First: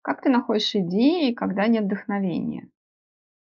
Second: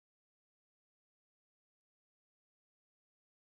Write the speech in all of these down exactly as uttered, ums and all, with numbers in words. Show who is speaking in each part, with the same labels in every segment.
Speaker 1: Как ты находишь идеи, когда нет вдохновения?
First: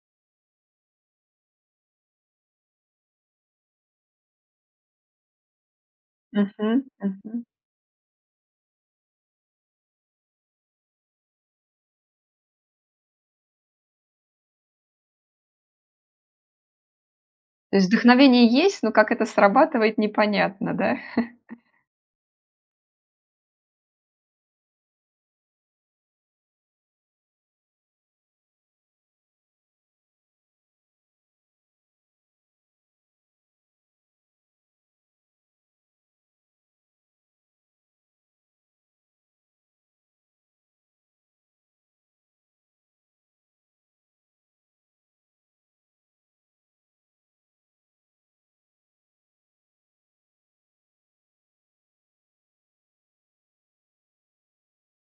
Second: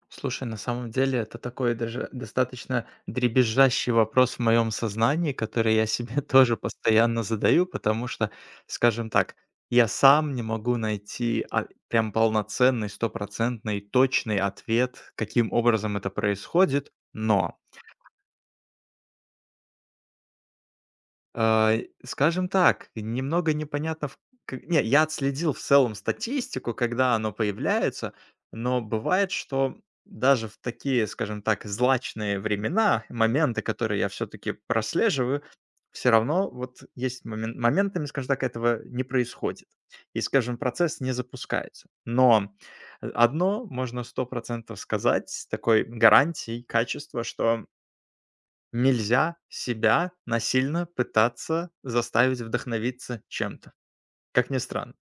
Speaker 2: Слушай, на самом деле это такой даже достаточно дребезжащий вопрос в моем сознании, который я себе тоже
Speaker 1: Мгм,
Speaker 2: постоянно
Speaker 1: мгм.
Speaker 2: задаю, потому что, скажем так, я сам не могу найти а, прям полноценный, стопроцентный, точный ответ, каким образом это происходит, но
Speaker 1: То есть вдохновение есть, но как это срабатывает, непонятно, да?
Speaker 2: А, скажем так, немного непонятно в к не, я отследил в целом статистику, когда оно появляется, но бывает, что даже в такие, скажем так, злачные времена, моменты, которые я все таки прослеживаю, все равно вот есть момен моментами, скажем так, этого не происходит. И, скажем, процесс не запускается. Но, э, одно можно сто процентов сказать такой гарантией качества, что Нельзя себя насильно пытаться заставить вдохновиться чем-то, как ни странно.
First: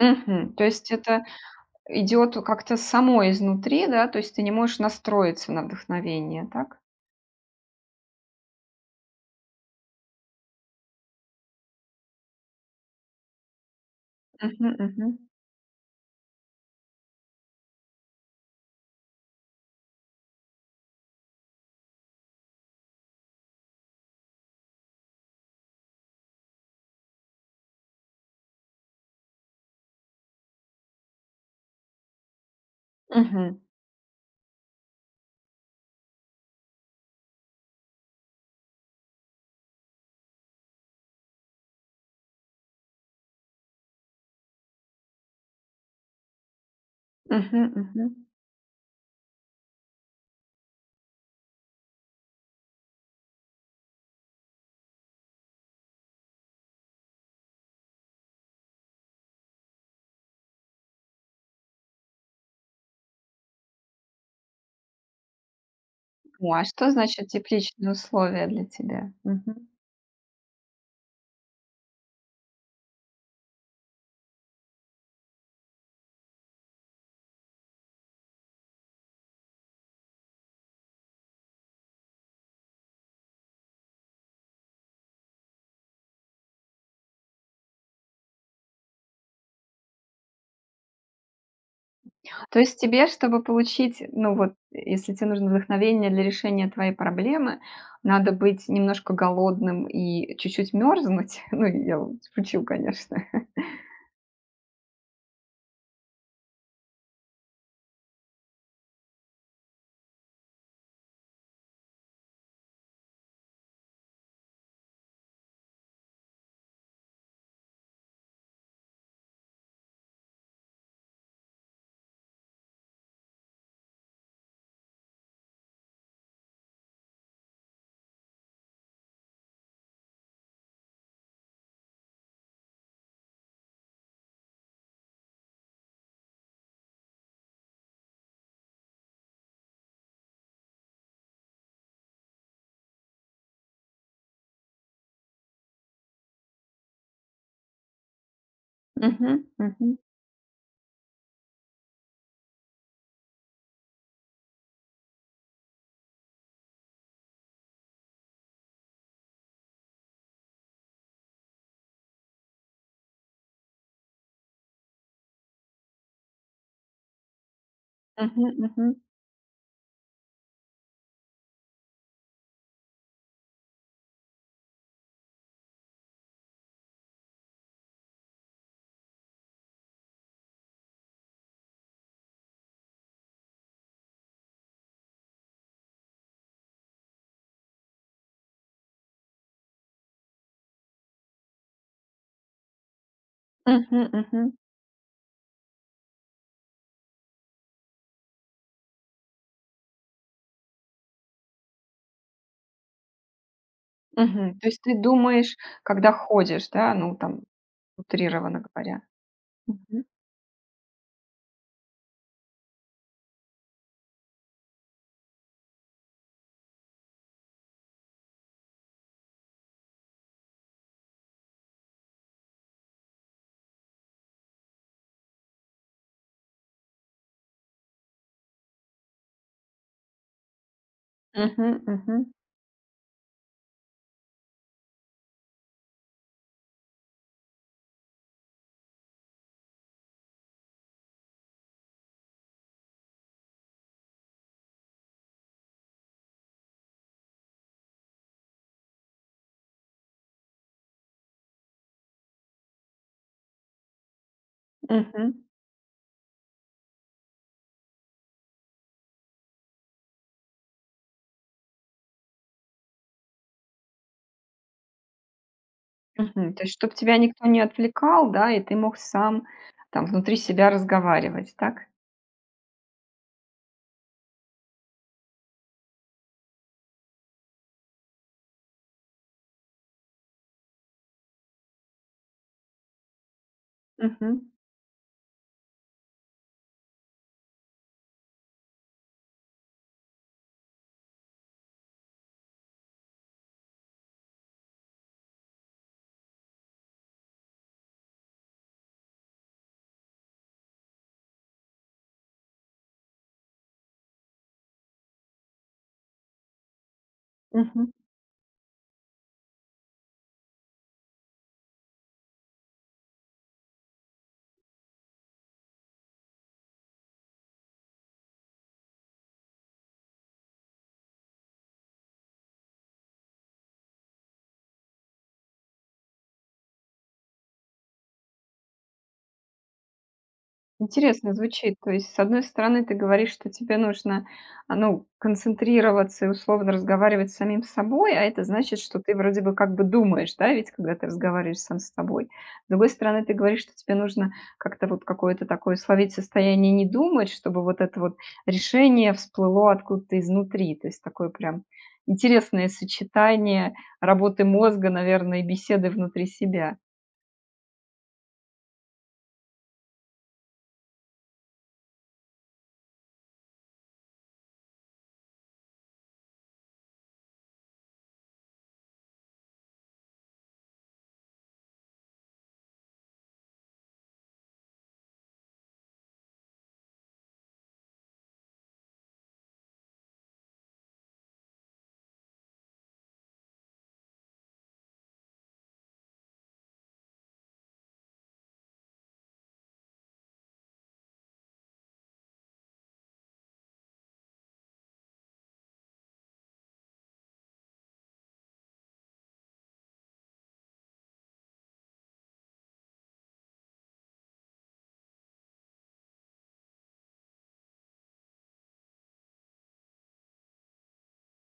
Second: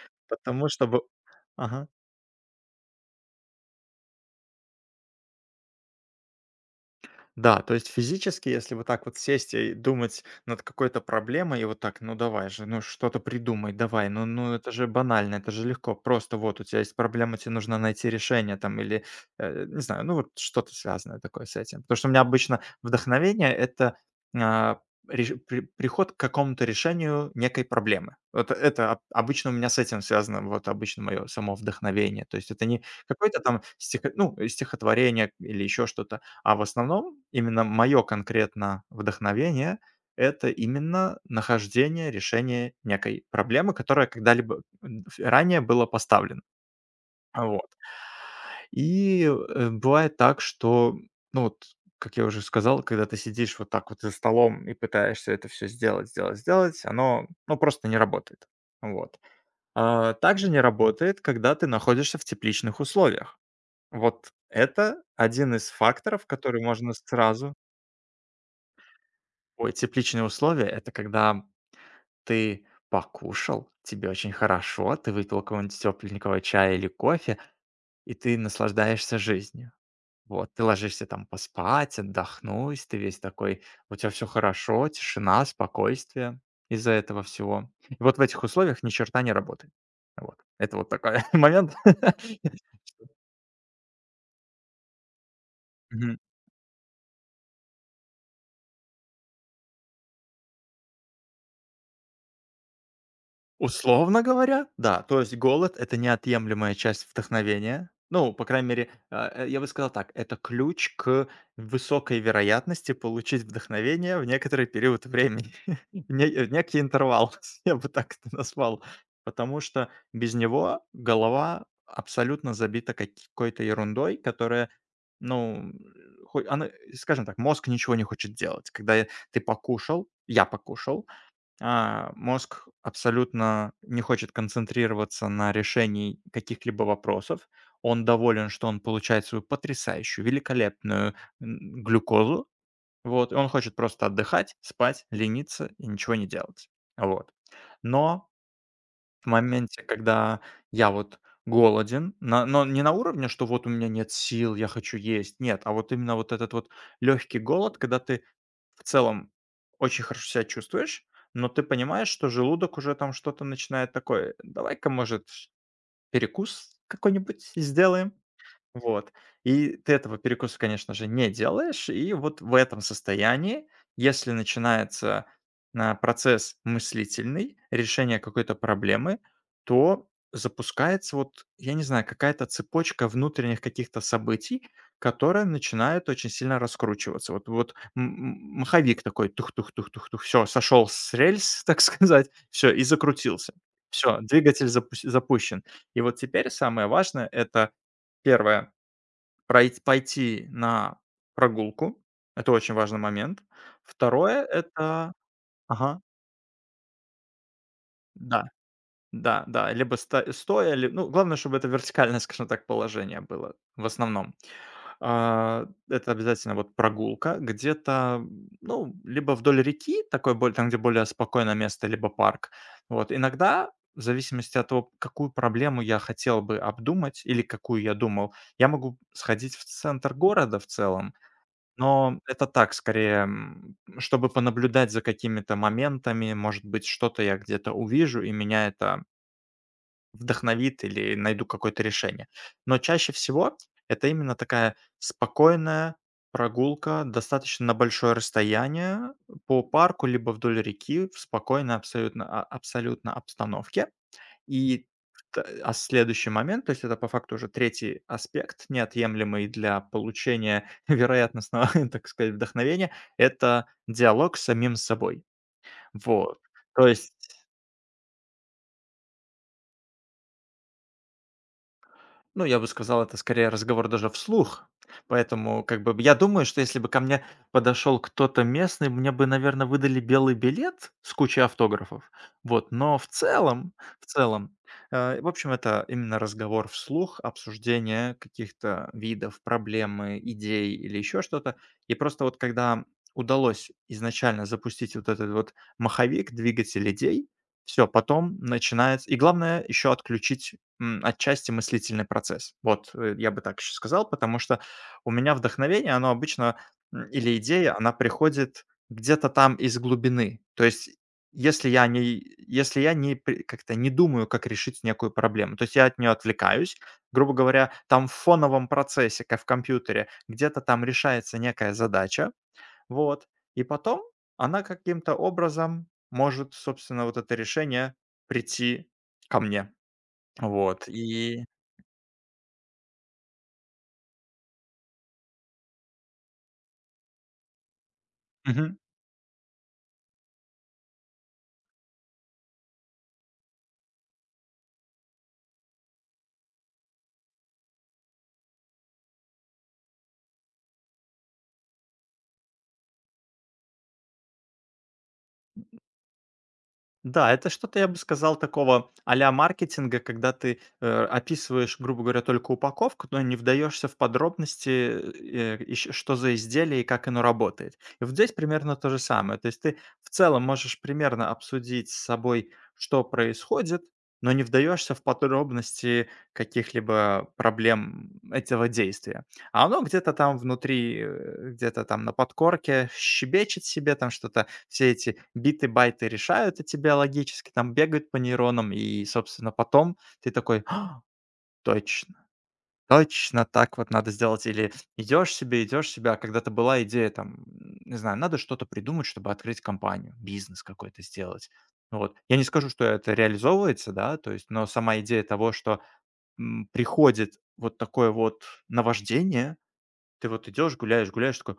Speaker 1: Мгм. То
Speaker 2: Потому
Speaker 1: есть
Speaker 2: чтобы
Speaker 1: это
Speaker 2: Ага.
Speaker 1: идет как-то само изнутри, да? То есть ты не можешь настроиться на вдохновение, так?
Speaker 2: Да, то есть физически, если вот так вот сесть и думать над какой-то проблемой, и вот так, ну давай же, ну что-то придумай, давай, ну, ну
Speaker 1: Мгм,
Speaker 2: это же
Speaker 1: мгм.
Speaker 2: банально, это же легко, просто вот у тебя есть проблема, тебе нужно найти решение там или, э, не знаю, ну вот что-то связанное такое с этим. Потому что у меня обычно вдохновение– это а, реш- при- приход к какому-то решению некой проблемы. Вот это об- обычно у меня с этим связано, вот обычно мое само вдохновение. То есть это не какое-то
Speaker 1: Мгм,
Speaker 2: там стихо- ну, стихотворение или еще что-то, а в основном именно мое конкретно вдохновение- это именно нахождение решения некой проблемы, которая когда-либо м, ф ранее была поставлена. А,
Speaker 1: мгм,
Speaker 2: вот.
Speaker 1: мгм.
Speaker 2: И, э, бывает так, что, ну вот, как я уже сказал, когда ты сидишь вот так вот за столом и пытаешься это все сделать, сделать, сделать, оно, ну, просто не работает. Вот. А, также не работает, когда ты находишься в тепличных условиях. Вот это один из факторов,
Speaker 1: О,
Speaker 2: который
Speaker 1: а что
Speaker 2: можно
Speaker 1: значит
Speaker 2: сразу.
Speaker 1: тепличные условия для тебя?
Speaker 2: Ой, тепличные условия- это когда ты покушал, тебе очень хорошо, ты выпил какого-нибудь тепленького чая или кофе, и ты наслаждаешься жизнью. Вот, ты ложишься там поспать, отдохнуть, ты весь такой, у тебя все хорошо, тишина, спокойствие из-за этого всего. И вот в этих условиях ни черта не работает. Вот. Это вот такой момент.
Speaker 1: То есть тебе, чтобы получить, ну вот, если тебе нужно вдохновение для решения твоей проблемы, надо быть немножко голодным и чуть-чуть мерзнуть. Ну, я вот шучу, конечно.
Speaker 2: Условно говоря, да. То есть голод- это неотъемлемая часть вдохновения. Ну, по крайней мере, э, э, я бы сказал так, это ключ к высокой вероятности получить вдохновение в некоторый период времени, в не в некий интервал, я бы так это назвал. Потому что без него голова абсолютно забита какой-то ерундой, которая, ну, хо она, скажем так, мозг ничего не хочет делать. Когда я Ты покушал, я покушал, а, мозг абсолютно не хочет концентрироваться на решении каких-либо вопросов. Он доволен, что он получает свою потрясающую, великолепную м, глюкозу. Вот, и он хочет просто отдыхать, спать, лениться и ничего не делать. Вот. Но в
Speaker 1: Мгм,
Speaker 2: моменте,
Speaker 1: мгм,
Speaker 2: когда я вот голоден, на- но не на уровне, что вот у меня нет сил, я хочу есть, нет, а вот именно вот этот вот легкий голод, когда ты в целом очень хорошо себя чувствуешь, но ты понимаешь, что желудок уже там что-то начинает такое: "Давай-ка, может, перекус какой-нибудь сделаем?"
Speaker 1: мгм, мгм,
Speaker 2: Вот. И ты этого перекуса, конечно же, не делаешь. И вот в этом состоянии, если начинается а, процесс мыслительный, решение какой-то проблемы, то запускается вот, я не знаю, какая-то цепочка внутренних каких-то событий, которые начинают очень сильно раскручиваться. Вот, вот м- м- маховик такой, тух-тух-тух-тух-тух, все, сошел с рельс, так сказать, все, и закрутился.
Speaker 1: мгм,
Speaker 2: Все,
Speaker 1: мгм,
Speaker 2: двигатель запу- запущен. И вот теперь самое важное— это первое, пройти, пойти на прогулку. Это очень важный момент. Второе
Speaker 1: мгм. То есть ты
Speaker 2: это.
Speaker 1: думаешь,
Speaker 2: Ага.
Speaker 1: когда ходишь, да, ну, там,
Speaker 2: Да,
Speaker 1: утрированно говоря.
Speaker 2: да, да. Либо
Speaker 1: Мгм,
Speaker 2: ста стоя, ли ну, главное, чтобы это вертикальное, скажем так, положение было в основном. А, это обязательно вот прогулка где-то, ну, либо вдоль реки, такой боль там, где более спокойное место, либо парк. Вот. Иногда, в зависимости от того, какую проблему я хотел бы обдумать или какую я думал, я могу сходить в центр города в целом.
Speaker 1: мгм,
Speaker 2: Но
Speaker 1: мгм,
Speaker 2: это так, скорее, м, чтобы понаблюдать за какими-то моментами. Может быть, что-то я где-то увижу, и меня это вдохновит или найду какое-то решение. Но чаще всего это именно такая спокойная прогулка, достаточно на большое расстояние по парку, либо вдоль реки в спокойной абсолютно, а, абсолютно обстановке. И вт
Speaker 1: мгм,
Speaker 2: а следующий момент, то есть это по факту уже третий аспект, неотъемлемый для получения вероятностного, так сказать, вдохновения- это диалог с самим собой. Вот.
Speaker 1: мгм. То есть
Speaker 2: То
Speaker 1: чтобы
Speaker 2: есть
Speaker 1: тебя никто не отвлекал, да, и ты мог сам, там, внутри себя разговаривать, так?
Speaker 2: Ну, я бы сказал, это скорее разговор даже вслух. Поэтому, как бы, я думаю, что если бы ко мне подошел кто-то местный, мне бы, наверное, выдали белый билет с кучей автографов. Вот, но в целом, в
Speaker 1: Мгм,
Speaker 2: целом, э, в общем, это именно разговор вслух, обсуждение каких-то видов, проблемы, идей или еще что-то. И просто вот когда удалось изначально запустить вот этот вот маховик, двигатель идей, все, потом начинается. И главное еще отключить М, отчасти мыслительный процесс. Вот, э, я бы так еще сказал, потому что у меня вдохновение, оно обычно, м, или идея,
Speaker 1: мгм.
Speaker 2: она приходит где-то там из глубины. То есть, если я не, если я не при- как-то не думаю, как решить некую проблему, то есть я от нее отвлекаюсь, грубо говоря, там в фоновом процессе, как в компьютере, где-то там решается некая задача, вот, и потом она каким-то образом может, собственно, вот это решение прийти ко мне. Вот.
Speaker 1: Интересно
Speaker 2: И.
Speaker 1: звучит. То есть, с одной стороны, ты говоришь, что тебе нужно, а, ну, концентрироваться и условно разговаривать с самим собой, а это
Speaker 2: Мгм.
Speaker 1: значит, что ты вроде бы как бы думаешь, да, ведь когда ты разговариваешь сам с собой. С другой стороны, ты говоришь, что тебе нужно как-то вот какое-то такое словить состояние не думать, чтобы вот это вот решение всплыло откуда-то изнутри. То есть такое прям интересное сочетание работы мозга, наверное, и беседы внутри себя.
Speaker 2: Да, это что-то, я бы сказал, такого а-ля маркетинга, когда ты э, описываешь, грубо говоря, только упаковку, но не вдаешься в подробности, э, э, ещё что за изделие и как оно работает. И вот здесь примерно то же самое. То есть ты в целом можешь примерно обсудить с собой, что происходит, но не вдаешься в подробности каких-либо проблем этого действия. А оно где-то там внутри, э, где-то там на подкорке щебечет себе, там что-то все эти биты, байты решают от тебя логически, там бегают по нейронам, и, собственно, потом ты такой: "А, точно, точно так вот надо сделать". Или идешь себе, идешь себе, а когда-то была идея там, не знаю, надо что-то придумать, чтобы открыть компанию, бизнес какой-то сделать. Вот. Я не скажу, что это реализовывается, да, то есть, но сама идея того, что, м, приходит вот такое вот наваждение, ты вот идешь, гуляешь, гуляешь, такой:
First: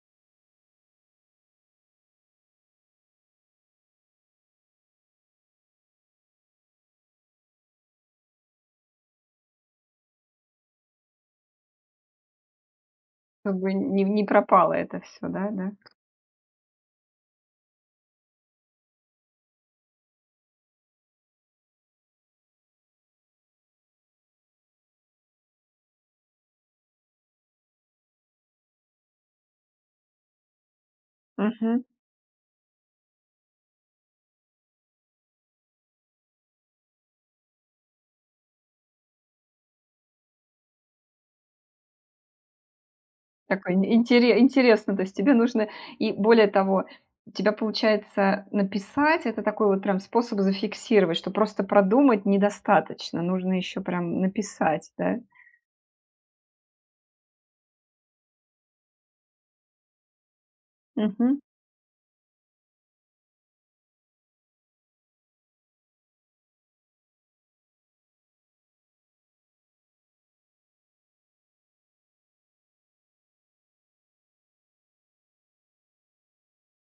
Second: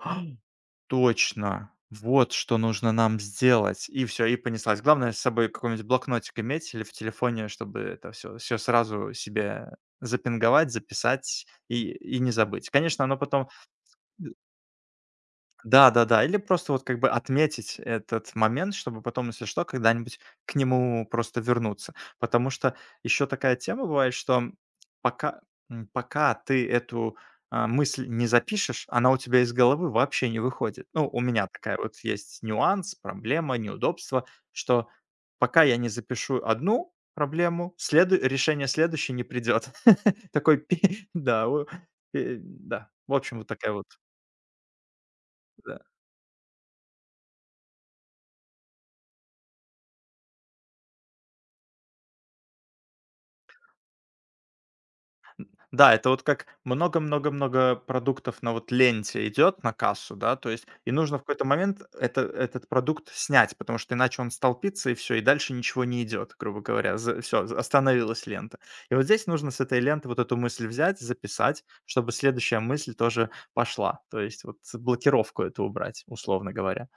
Speaker 2: точно, вот что нужно нам сделать. И все, и понеслась. Главное с собой какой-нибудь блокнотик иметь или в телефоне, чтобы это все все сразу себе запинговать, записать и и не забыть. Конечно, оно потом
Speaker 1: Чтобы не, не пропало это все, да, да.
Speaker 2: да-да-да, или просто вот как бы отметить этот момент, чтобы потом, если что, когда-нибудь к нему просто вернуться. Потому что еще такая тема бывает, что пока, м, пока ты эту а, мысль не запишешь, она у тебя из головы вообще не выходит. Ну, у меня такая
Speaker 1: Мгм.
Speaker 2: вот есть нюанс, проблема, неудобство, что пока я не запишу одну проблему, следу- решение следующей не придет. Такой, пе- да, у- пе- да. В общем, вот такая
Speaker 1: Такой ин
Speaker 2: вот.
Speaker 1: интере интересно, то есть тебе нужно
Speaker 2: Да.
Speaker 1: и более того, у тебя получается написать — это такой вот прям способ зафиксировать, что просто продумать недостаточно, нужно еще прям написать, да?
Speaker 2: Да, это вот как много-много-много продуктов на вот ленте идет на кассу, да, то есть и нужно в
Speaker 1: Мгм.
Speaker 2: какой-то момент это, этот продукт снять, потому что иначе он столпится и все, и дальше ничего не идет, грубо говоря, все, остановилась лента. И вот здесь нужно с этой ленты вот эту мысль взять, записать, чтобы следующая мысль тоже пошла, то есть вот блокировку эту убрать, условно говоря.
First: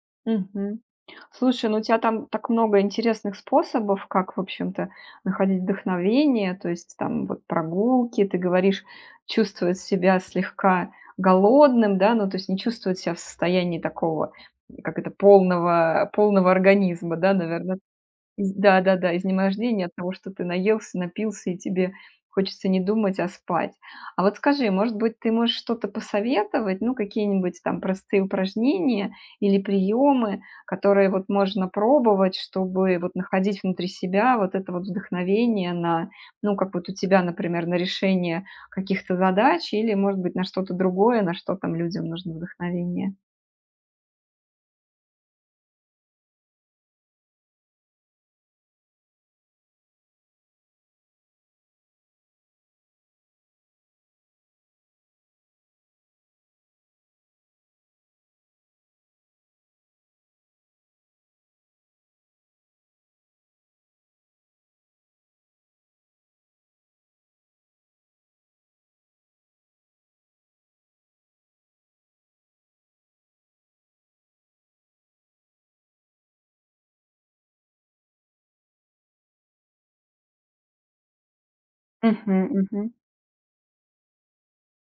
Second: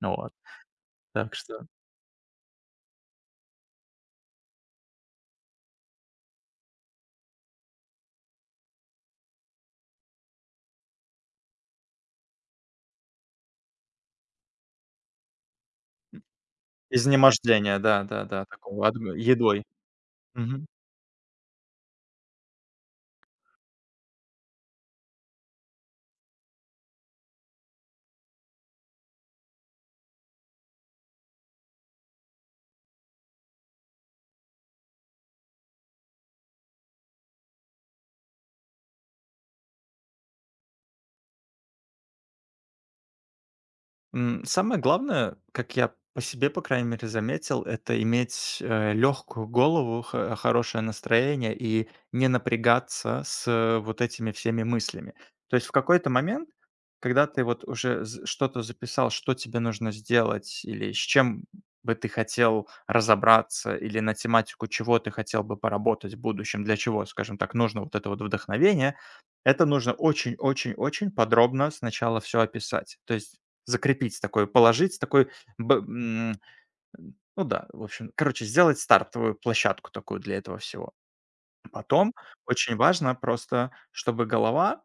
Speaker 2: Ну вот,
Speaker 1: Мгм.
Speaker 2: так что
Speaker 1: Слушай, ну у тебя там так много интересных способов, как, в общем-то, находить вдохновение, то есть там вот прогулки, ты говоришь, чувствовать себя слегка голодным, да, ну то есть не чувствовать себя в состоянии такого, как это, полного, полного организма, да, наверное,
Speaker 2: изнемождение, да-да-да,
Speaker 1: из
Speaker 2: такого,
Speaker 1: да-да-да,
Speaker 2: адм- едой.
Speaker 1: изнеможение от того, что ты наелся, напился, и тебе хочется не думать, а спать. А вот скажи, может быть, ты можешь что-то посоветовать, ну, какие-нибудь там простые упражнения или приемы, которые вот можно пробовать, чтобы вот находить внутри себя вот это вот вдохновение на, ну, как вот у тебя, например, на решение каких-то задач или, может быть, на что-то другое, на что там людям нужно вдохновение?
Speaker 2: М, самое главное, как я по себе, по крайней мере, заметил, это иметь, э, легкую голову, хо хорошее настроение и не напрягаться с, э, вот этими всеми мыслями. То есть в какой-то момент, когда ты вот уже з что-то записал, что тебе нужно сделать или с чем бы ты хотел разобраться, или на тематику чего ты хотел бы поработать в будущем, для чего, скажем так, нужно вот это вот вдохновение, это нужно очень очень очень подробно сначала все описать. То есть закрепить такой, положить такой, б м, ну да, в общем, короче, сделать стартовую площадку такую для этого всего. Потом
Speaker 1: Мгм,
Speaker 2: очень
Speaker 1: мгм.
Speaker 2: важно просто, чтобы голова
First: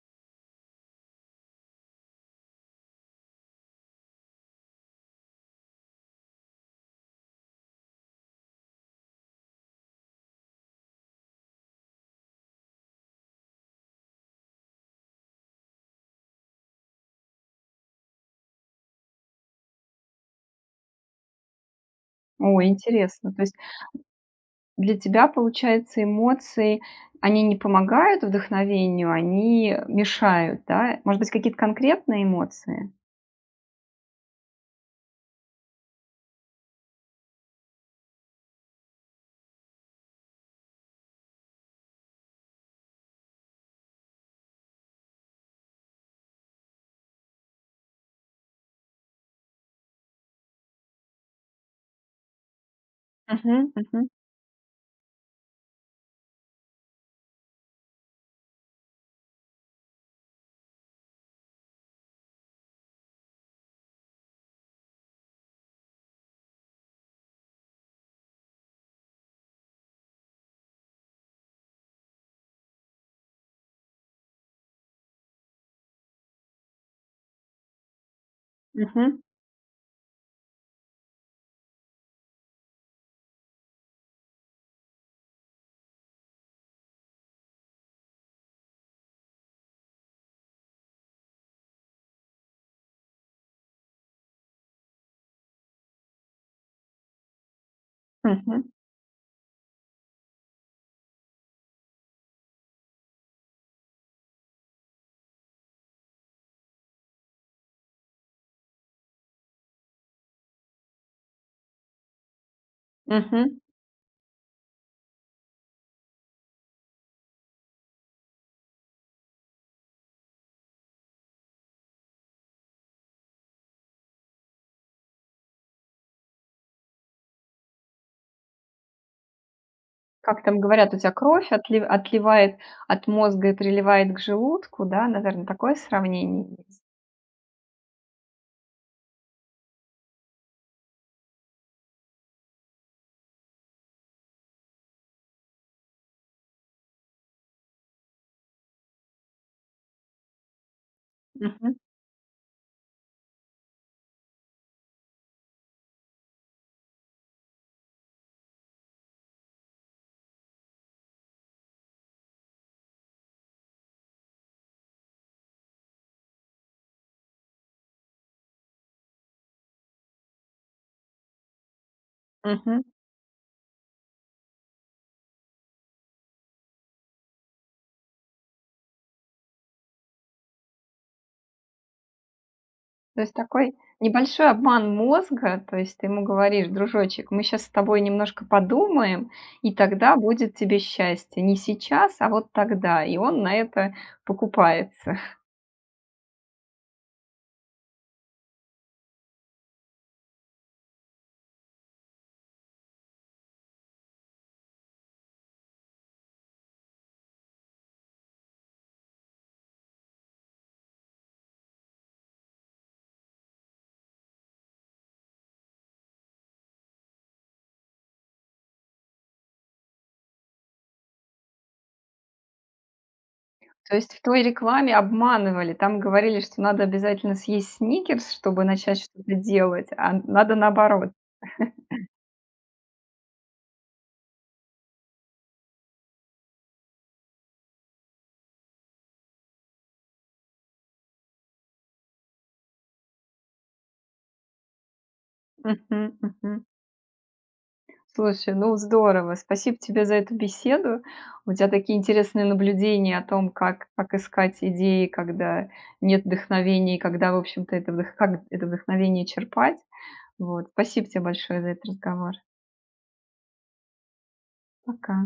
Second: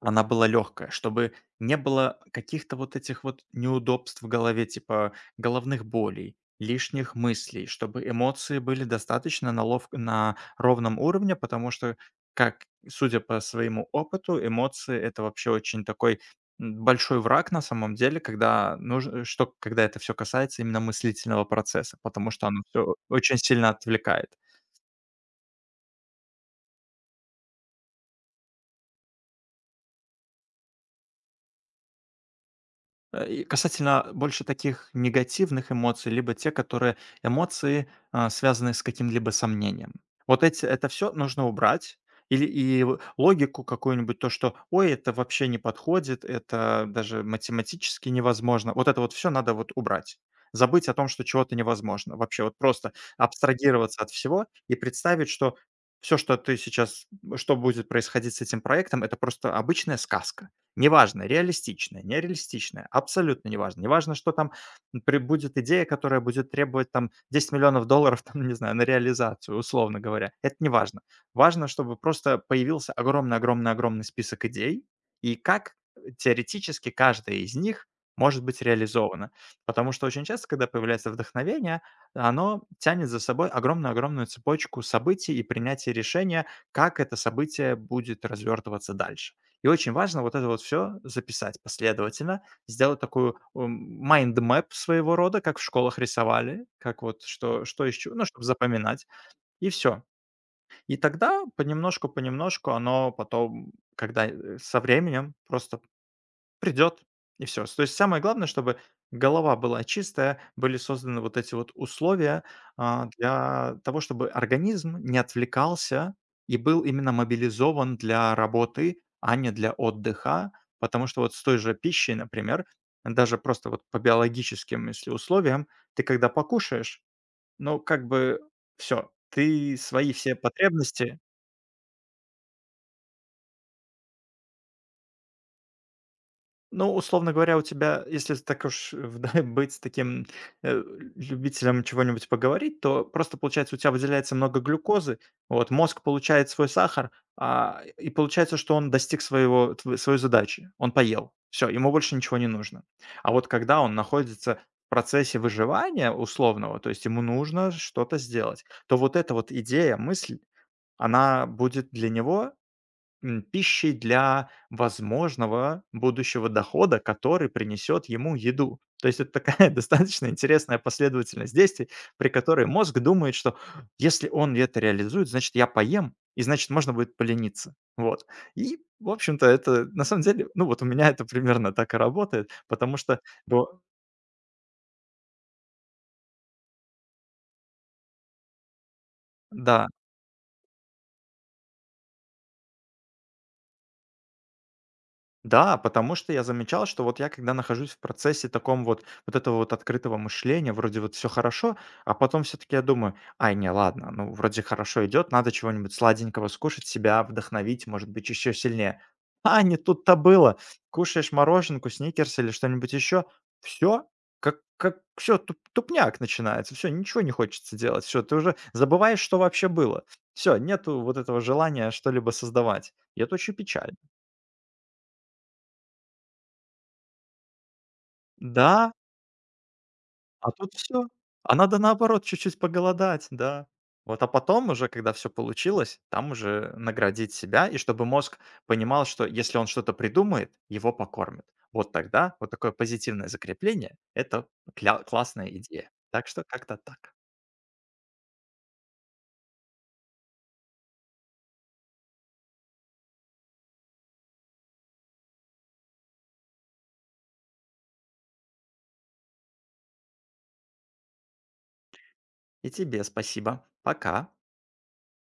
Speaker 2: она была легкая, чтобы не было каких-то вот этих вот неудобств в голове, типа головных болей, лишних мыслей, чтобы эмоции были достаточно на, лов- на ровном уровне, потому что, как судя по своему опыту, эмоции это вообще очень такой м, большой враг на самом деле, когда нужно, что когда это все касается именно мыслительного процесса, потому что оно
Speaker 1: О,
Speaker 2: все
Speaker 1: интересно.
Speaker 2: очень
Speaker 1: То есть,
Speaker 2: сильно отвлекает.
Speaker 1: для тебя, получается, эмоции, они не помогают вдохновению, они мешают, да? Может быть, какие-то конкретные эмоции?
Speaker 2: Э, и касательно больше таких негативных эмоций, либо те, которые эмоции, а, связанные с каким-либо сомнением. Вот эти это все нужно убрать. Или и в логику какую-нибудь, то, что: "Ой, это вообще не подходит, это даже математически невозможно". Вот это вот все надо вот убрать. Забыть о том, что чего-то невозможно. Вообще вот просто
Speaker 1: Мгм,
Speaker 2: абстрагироваться
Speaker 1: мгм,
Speaker 2: от всего и представить, что все, что ты сейчас, что будет происходить с этим проектом, это просто обычная сказка. Неважно, реалистичное, нереалистичное, абсолютно неважно. Неважно, что там при будет идея, которая будет требовать там десять миллионов долларов, там, не знаю, на реализацию, условно говоря. Это неважно. Важно, Важно, чтобы просто появился огромный-огромный-огромный список идей, и как э, теоретически каждая из них может быть
Speaker 1: мгм,
Speaker 2: реализована. Потому что очень часто, когда появляется вдохновение, оно тянет за собой огромную-огромную цепочку событий и принятия решения, как это событие будет развертываться дальше. И очень важно вот это вот все записать последовательно, сделать такую, м, mind map своего рода, как в школах рисовали, как вот что что из чего, ну, чтобы
Speaker 1: мгм,
Speaker 2: запоминать, и все. И тогда понемножку-понемножку оно потом, когда, э, со временем просто придет, и все. То есть самое главное, чтобы голова была чистая, были созданы вот эти вот условия, а,
Speaker 1: мгм.
Speaker 2: для того, чтобы организм не отвлекался и был именно мобилизован для работы, а не для отдыха. Потому что вот с той же пищей, например, даже просто вот по биологическим, если условиям, ты когда покушаешь, ну, как бы все, ты свои все
Speaker 1: Как там говорят, у тебя
Speaker 2: потребности.
Speaker 1: кровь отли- отливает от мозга и приливает к желудку, да? Наверное, такое сравнение есть.
Speaker 2: Ну, условно говоря, у тебя, если так уж э, в да быть таким, э, любителем чего-нибудь поговорить, то просто, получается, у тебя выделяется много глюкозы, вот, мозг получает свой сахар, а, и получается, что он достиг своего тв своей задачи. Он поел. Все,
Speaker 1: Мгм,
Speaker 2: ему больше ничего не нужно. А вот когда он находится в процессе выживания условного, то есть ему нужно что-то сделать, то вот эта вот идея, мысль, она будет для него м, пищей для возможного будущего дохода, который принесет ему еду. То есть это такая достаточно интересная последовательность действий, при которой
Speaker 1: мгм.
Speaker 2: мозг думает, что если он это реализует, значит, я поем, и значит, можно будет полениться. Вот. И, в общем-то, это на самом деле, ну вот у меня это примерно так и работает, потому что,
Speaker 1: То есть такой
Speaker 2: бо-
Speaker 1: небольшой обман мозга. То есть ты ему говоришь: "Дружочек, мы сейчас с тобой немножко подумаем, и
Speaker 2: да.
Speaker 1: тогда будет тебе счастье. Не сейчас, а вот тогда". И он на это покупается.
Speaker 2: Да, потому что я замечал, что вот я когда нахожусь в процессе таком вот вот этого вот открытого мышления, вроде вот все хорошо, а потом все таки я думаю: "Ай, не, ладно, ну, вроде хорошо идет, надо чего-нибудь сладенького скушать, себя вдохновить, может быть, еще сильнее". А не тут-то было. Кушаешь мороженку, сникерс или что-нибудь еще, все, как как все, тупняк начинается, все, ничего не хочется делать, все, ты уже забываешь, что вообще было. Все, нету вот этого желания что-либо создавать, и это очень печально.
Speaker 1: То есть в той рекламе обманывали. Там говорили, что надо обязательно съесть "Сникерс", чтобы
Speaker 2: Да.
Speaker 1: начать что-то делать, а
Speaker 2: А
Speaker 1: надо
Speaker 2: тут все.
Speaker 1: наоборот.
Speaker 2: А надо, наоборот, чуть-чуть поголодать, да. Вот, а потом уже, когда все получилось, там уже наградить себя, и чтобы мозг понимал, что если он что-то придумает, его покормят. Вот тогда вот такое позитивное закрепление- это кля классная идея.
Speaker 1: Мгм,
Speaker 2: Так что
Speaker 1: мгм.
Speaker 2: как-то так.
Speaker 1: Слушай, ну здорово. Спасибо тебе за эту беседу. У тебя такие интересные наблюдения о том, как, как искать идеи, когда нет вдохновения, и когда, в общем-то, это вдох- как это вдохновение черпать. Вот. Спасибо тебе большое за этот разговор.
Speaker 2: И тебе спасибо. Пока.
Speaker 1: Пока.